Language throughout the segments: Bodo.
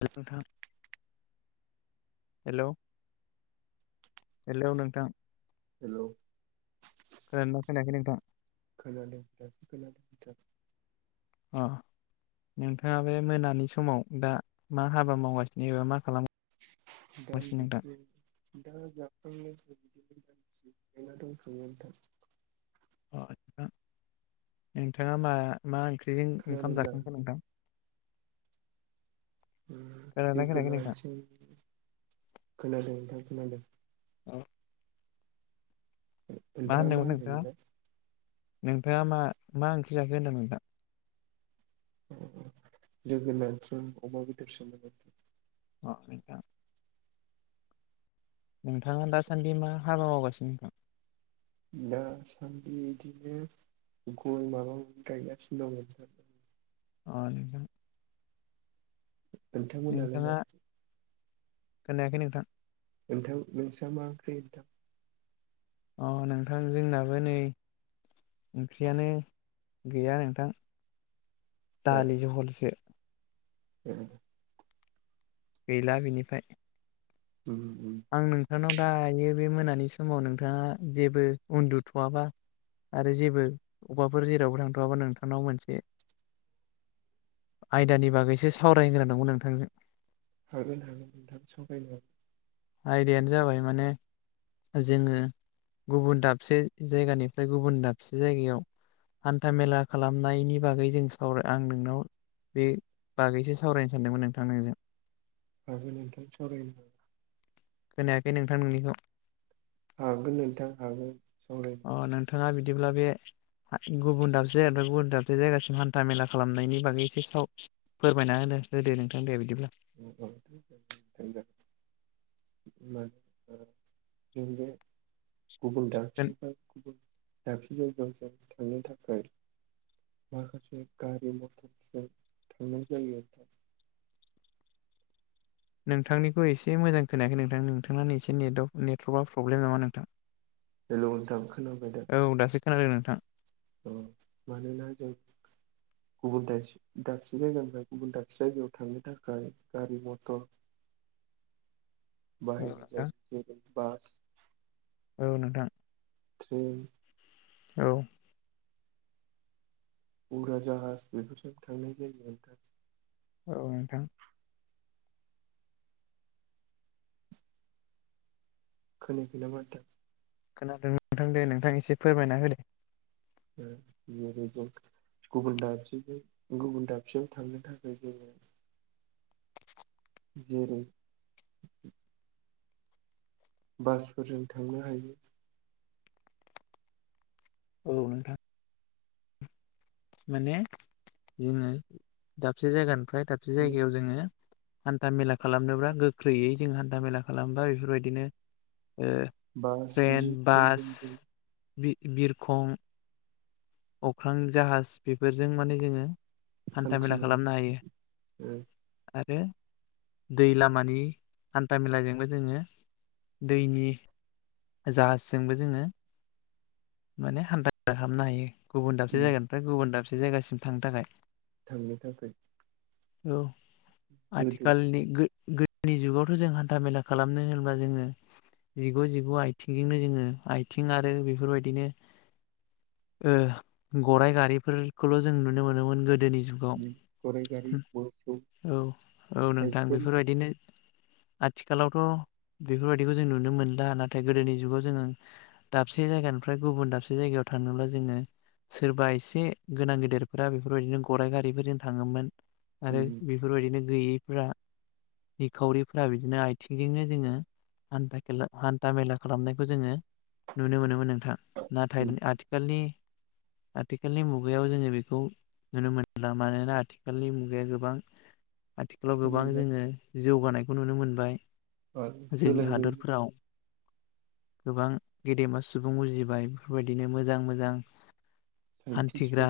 [unintelligible] हेल' हेल' नोंथां हेल खोनादोंना खोनायाखै नोंथां अ नोंथाङा बे मोनानि समाव दा मा हाबा मावगासिनो एबा मा खालामगासिनो नोंथां [unintelligible] [unintelligible] अ नोंथां नोंथाङा मा मा ओंख्रि [unintelligible] खोनादों ओंखाम दा जाखांखो नोंथां खोनादोंना खोनायाखै नोंथां जोगोनारजों खोनादों नोंथां खोनादों [unintelligible] ओ नोंथाङा मा होनदोंमोन नोंथाङा होनदोमोनलाय? नोंथाङा मा मा ओंख्रि जाखो होनदों नोंथां? जोगोनारजों अमा बेदेरसोमोन [unintelligible] नोंथाङा दासान्दि मा हाबा मावगासिनो नोंथां? दा सानदि इदिनो गय माबा माबि गायगासिनो दं नोंथां अ नोंथां नोंथांमोनालाय मा नोंथाङा खोनायाखै नोंथां नोंथां नोंस्रा मा ओंख्रि नोंथां? अ नोंथां जोंनाबो नै ओंख्रियानो गैया नोंथां दालि जहलसो ए गैला बिनिफ्राय उम उम आं नोंथांनाव दायो बे मोनानि समाव नोंथाङा जेबो उन्दुथ'वाबा? आरो जेबो अबावबाफोर जेरावबो थांथ'वाबा नोंथांनाव मोनसे आयदानि बागैसो सावरायगोनां दंमोन नोंथांजों हागोन हागोन नोंथां सावरायनो आयदायानो जाबाय माने जोङो गुबुन दाबसे जायगानिफ्राय गुबुन दाबसे जायगायाव हान्था मेला खालामनायनि बागै जों सावराय आं नोंनाव बे बागैसो सावरायनो सानदोंमोन नोंथां नोंजों अ दे नोंथां सावराय खोनायाखै नोंथां नोंनिखौ हागोन नोंथां हागोन सावराय अ नोंथाङा बिदिब्ला बे गुबुन दाबसे गुबुन दाबसे जायगासिम हान्था मेला खालामनायनि बागै एसे साव फोरमायना होदो होदो नोंथां दे बिदिब्ला [unintelligible] [unintelligible] गुबुन दाबसे गुबुन दाबसे जायगायाव जों थांनो थाखाय माखासे गारि मटरफोरजों थांनाय जायो नोंथांनिखौ एसे मोजां खोनायाखै नोंथां नोंथांनो एसे नेट नेटवर्कआ प्रब्लेम नामा नोंथां? हेलौ नोंथां खोनाबाय दा औ दासो खोनादों नोंथां औ मानोना जों गुबुन दा दाबसे जायगानिानिफ्राय गुबुन दाबसे जायगायाव थांनो थाखाय गारि मटर [inaudible] बाहेर नोंथां जायफोर बास औ नोंथां [unintelligible] औ उरा जाहाज बेफोरजों थांनाय जायो नोंथां अ नोंथां खोनायाखै नामा नोंथां खोनादों नोंथां दे नोंथां एसे फोरमायना हो दे [inaudible] गुबुन दाबसेजों गुबुन दाबसेयाव थांनो थाखाय जोङो जेरै बासफोरजों थांनो हायो औ नोंथां माने जोङो दाबसे जायगानिफ्राय दाबसे जायगायाव जोङो हान्था मेला खालामनोब्ला गोख्रैयै जों हान्था मेला खालामोबा बेफोरबायदिनो बास ट्रेन बिदि बास ट्रेनजों जों बि बिरखं अख्रां जाहाज बेफोरजों माने जोङो हान्था मेला हान्थिनो खालामनो हायो हायो आरो दै लामानि हान्था मेलाजोंबो जोङो दैनि जाहाजजोंबो जोङो माने हान्थाेला खालामनो हायो गुबुन दाबसे जायगानिफ्राय गुबुन दाबसे जायगासिम थांनो थाखाय थांनो थाखाय औ गोदो आथिखालनि गोदोनि जुगावथ' जों हान्था मेला खालामनो होनोबा जोङो जिगु जिगु आथिंजोंनो जोङो आथिं आरो बेफोरबायदिनो गरराइ गारिफोरखौल' जों नुनो मोनोमोन गोदोनि जुगाव गराइ गारि मोसौ औ औ नोंथां साइकेल बेफोरबायदिनो आथिखालावथ' बेफोरबायदिखौ जों नुनो मोनला नाथाय गोदोनि जुगाव जोङो दाबसे जायगानिफ्राय गुबुन दाबसे जायगायाव थानोब्ला जोङो सोरबा एसे गोनां गेदेरफोरा बेफोरबायदिनो गराइ गारिफोरजों थाङोमोन आरो बेफोरबायदिनो गैयै फोरा निखावरिफ्रा बिदिनो आथिंजोंनो जोङो हान्थाेला हान्था मेला खालामनायखौ जोङो नुनो मोनोमोन नोंथां नाथाय आथिालनि आथिखालनि मुगा मुगायाव जोङो बेखौ नुनो मोनला मानोना आथिखालनि मुगाया गोबां आथिखालाव गोबां सोलोंबाय जोङो जौगानायखौ नुनो मोनबाय जोंनि सोलोंदों हादरफोराव गोबां गेदेमा सुबुं उजिबाय बेफोरबायदिनो मोजां मोजां मोजां हान्थिग्रा साइन्टिस्टफोर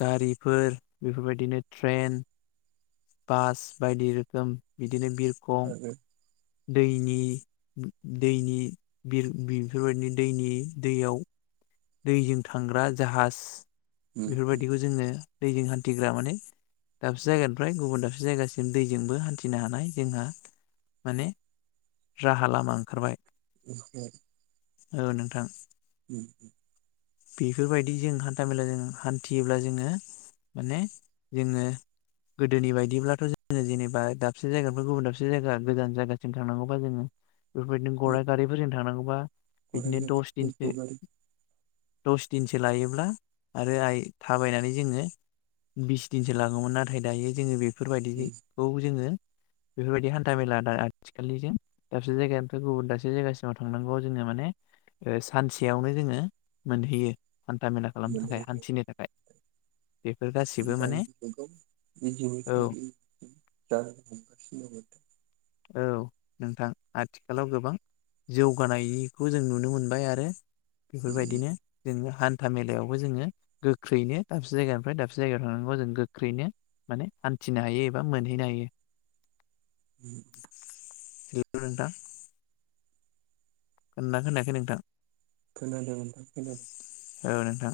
गारिफोर बेफोरबायदिनो ट्रेन बास बायदि रोखोम बिदिनो बिर आरो दैनि दैनिरफोरबायदिनो दैनि दैयाव दैजों थांग्रा जाहाज बेफोरबायदिखौ जोङो दैजों हान्थिग्रा माने दाबसे जायगानिफ्राय गुबुन दाबसे जायगासिम दैजोंबो हान्थिनो हानाय जोंहा माने राहा लामा ओंखारबाय उ औ नोंथां उ बेफोरबायदि जों हान्था मेला जों हान्थियोब्ला जोङो माने जोङो गोदोनि बायदिब्लाथ' जोङो जेनेबा दाबसे जायगानिफ्राय गुबुन दाबसे जायगा गोजान जायगासिम थांनांगौबा जोङो बेफोरबायदिनो गराइ गारिफोरजों थांनांगौबा गराइ बिदिनो गारि दस मोसौ दिनसो गारि दस दिनसो लायोब्ला आरो आइ थाबायनानै जोङो बिस दिनसो लाङोमोन नाथाय दायो जोङो बेफोरबायदिखौ जोङो बेफोरबायदि हान्था मेला दा आथिखाललिजों दाबसे जायगानिफ्राय गुबुन दाबसे जायगासिमाव थांनांगौ जोंङो माने म सानसेयावनो जोङो मोनहैयो हान्था मेला खालामनो थाखाय हान्थिनो थाखाय बेफोर गासिबो माने दा औ बेखौ जा औ नोंथां आथिखालाव गोबां जौगानायनिखौ जों नुनो मोनबाय आरो नोंथां उम बेफोरबायदिनो [unintelligible] हान्था मेलायावबो जोङो गोख्रैनो दाबसे जायगानिफ्राय दाबसे जायगायाव थांनांगौ जों गोख्रैनो माने हान्थिनो हायो एबा मोनहैनो हायो [unintelligible] हेल' नोंथां खोनादोंना खोनायाखै नोंथां खोनादों नोंथां खोनादों औ नोंथां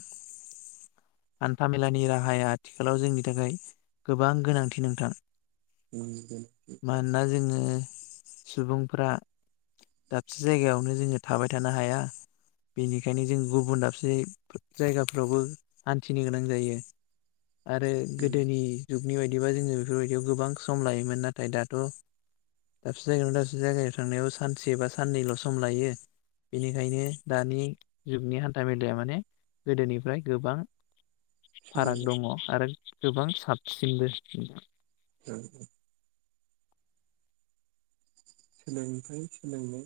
हान्थामेलानि राहाया आथिखालाव जोंनि थाखाय गोबां गोनांथि नोंथां बेनोसै आरो मानोना जोङो सुबुंफ्रा दाबसे जायगायावनो जोङो थाबाय थानो हाया बेनिखायनो जों गुबुन दाबसे जायगाफ्रावबो हान्थिनो गोनां जायो आरो उम गोदोनि जुगनि बायदिबा जोङो बेफोरबायदियाव गोबां सम लायोमोन नाथाय दाथ' दाबसे जायगायाव दाबसे जायगायाव थांनायाव सानसे बा साननैल' सम लायो बेनिखायनो दानि जुगनि हान्थ मेलाया माने गोदोनिफ्राय गोबां फाराग सोलायबाय दङ आरो गोबां साबसिनबो [unintelligible] सोलोंथाय सोलोंनाय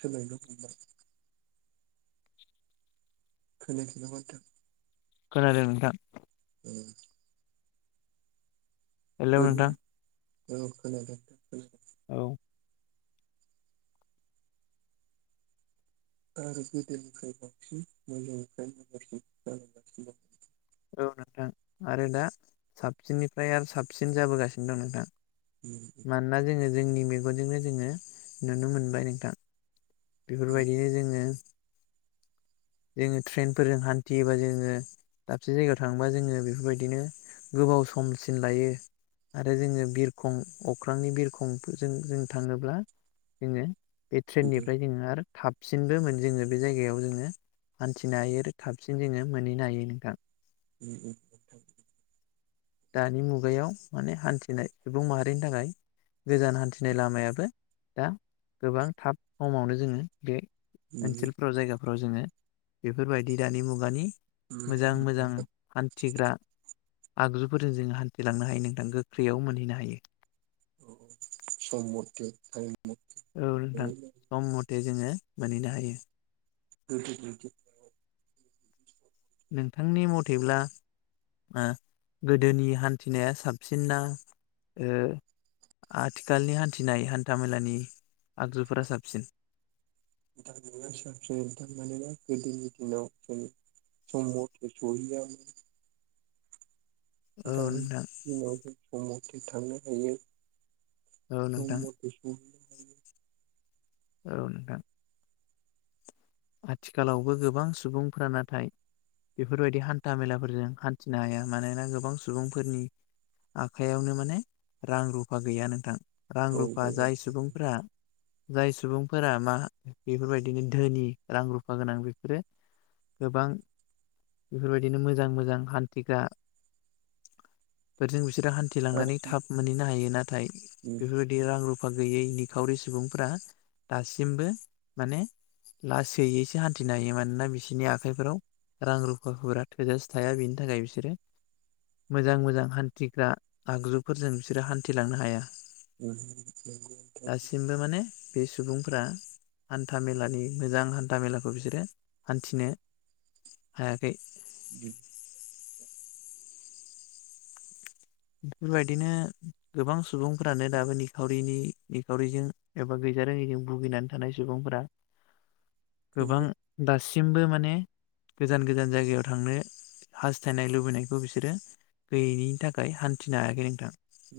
सोलायनो हमबाय खोनायाखै नामा नोंथां खोनादों नोंथां उम हेल' गोदो नोंथां औ खोनादों थिगखौनो औ आरो गोदोनिफ्राय बांसिन मोजांनिफ्राय मोजां जाबोनो हमदों औ नोंथां आरो दा साबसिननिफ्राय आरो साबसिन जाबोगासिनो दं नोंथां उम मानोना जोङो जोंनि मेगनजोंनो जोङो नुनो मोनबाय नोंथां उम बेफोरबायदिनो जोङो जोङो ट्रेनफोरजों हान्थियोबा जोङो दाबसे जायगायाव थांबा जोङो बेफोरबायदिनो गोबाव समसिन लायो आरो जोङो बिरखं अख्रांनि बिरखंजों जों थाङोब्ला जोङो बे बिदि ट्रेननिफ्राय जोङो आरो थाबसिनबो मोन जोङो बे जायगायाव जोङो हान्थिनो हायो आरो थाबसिन जोङो मोनहैनो हायो नोंथां उम उम दानि मुगायाव माने हान्थिनाय सुबुं माहारिनि थाखाय गोजान हान्थिनाय लामायाबो दा गोबां थाब समावनो जोङो बे उम उम ओनसोलफ्राव जायगाफ्राव जोङो बेफोरबायदि दानि मुगानि उम मोजां उम मोजां नोंथां हान्थिग्रा आगजुफोरजों जोङो हान्थिलांनो हायो नोंथां गोख्रैयाव मोनहैनो हायो सम मथे हायो औ नोंथां सम मथे जोङो मोनहैनो हायो [unintelligible] नोंथांनि मथेब्ला आ गोदोनि हान्थिनाया साबसिनना ओ आथिखालनि हान्थिनाय हान्थामेलानि आगजुफोरा साबसिन [unintelligible] मानोना गोदोनि दिनाव जायो सम मथे सौहैयामोन औ दानि नोंथां दिनाव जों सम मथे थांनो हायो औ सम नोंथां मथे सौहैयो औ नोंथां आथिखालावबो गोबां सुबुंफोरा नाथाय बेफोरबायदि हान्था मेलाफोरजों हान्थिनो हाया मानोना गोबां सुबुंफोरनि आखायावनो माने रां रुफा गैया नोंथां रां हायो औ रुफा आरो जाय सुबुंफोरा जाय सुबुंफोरा मा बेफोरबायदिनो धोनि रां रुफा गोनां बेफोरो गोबां बेफोरबायदिनो मोजां मोजां हान्थिग्रा फोरजों बिसोर बिसोरो हान्थि लांनानै थाब मोनहैनो हायो नाथाय बेफोरबायदि रां रुफ फा गैयै निखावरि सुबुंफ्रा दासिमबो माने लासैयैसो हान्थिनो हायो मानोना बिसोरनि आखाइफोराव रां रुफाफोरा थोजासे थाया बिनि थाखाय बिसोरो मोजां मोजां हान्थिग्रा आगजुफोरजों बिसोरो हान्थिलांनो हाया दासिमबो माने बे सुबुंफ्रा हान्था मेलानि मोजां हान्था मेलाखौ बिसोरो हान्थिनो हायाखै [inaudible] बेफोरबायदिनो गोबां सुबुंफोरानो दाबो निखावरिनि निखावरिजों एबा जों भुगिनानै थानाय सुबुंफोरा गोबां दासि मबो माने गोजान गोजान जायगायाव थांनो हास्थायनाय लुबैनायखौ बिसोरो गैयैनि थाखाय हान्थिनो हायाखै नोंथां उ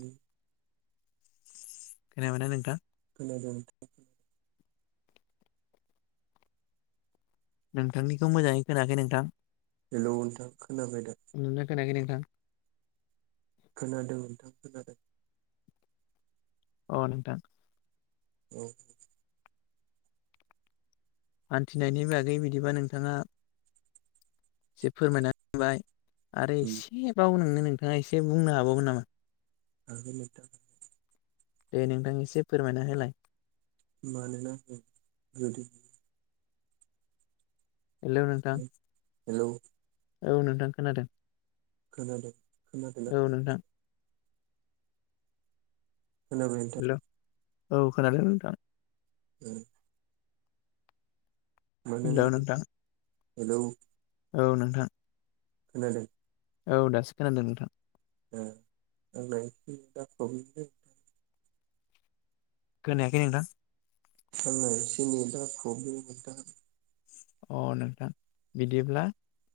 खोनाबाय ना नोंथां खोनादों नोंथांनिखौ मोजाङै खोनाखै नोंथां हेलौ नोंथां खोनाबाय दा नोंना [inaudible] खोनादों नोंथां खोनादों अ नोंथां औ हान्थिनायनि बागै बिदिबा नोंथाङा फोरमायना होबाय आरो एसेबाव नोंनो नोंथाङा एसे बुंनो हाबावगोन नामा हागोन नोंथां दे नोंथां एसे फोरमायना होलाय मानोना जुदि हेलौ नोंथां हेलौ औ नोंथां खोनादों खोनादों खोनादोंना औ खोनादों नोंथां खोनाबाय नोंथां हेलौ औ खोनादों नोंथां उ हेलौ जों नोंथां हेलौ औ नोंथां खोनादों औ दासो खोनादों नोंथां। ओ आंना [unintelligible] खोनायाखै नोंथां। आंना एसे नेट आ प्रब्लेम नोंथां। अ नोंथां बिदिब्ला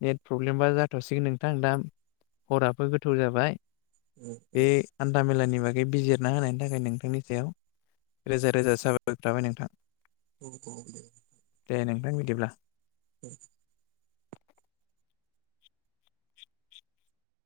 नेट प्रब्लेमबा जाथ'सिगोन नोंथां दा हराबो गोथौ जाबाय ओ बे हानथा मेलानि बागै बिजिरना होनायनि थाखाय नोंथांनि सायाव रोजा रोजा साबायखर थाबाय नोंथां। औ औ दे। दे नोंथां बिदिब्ला। औ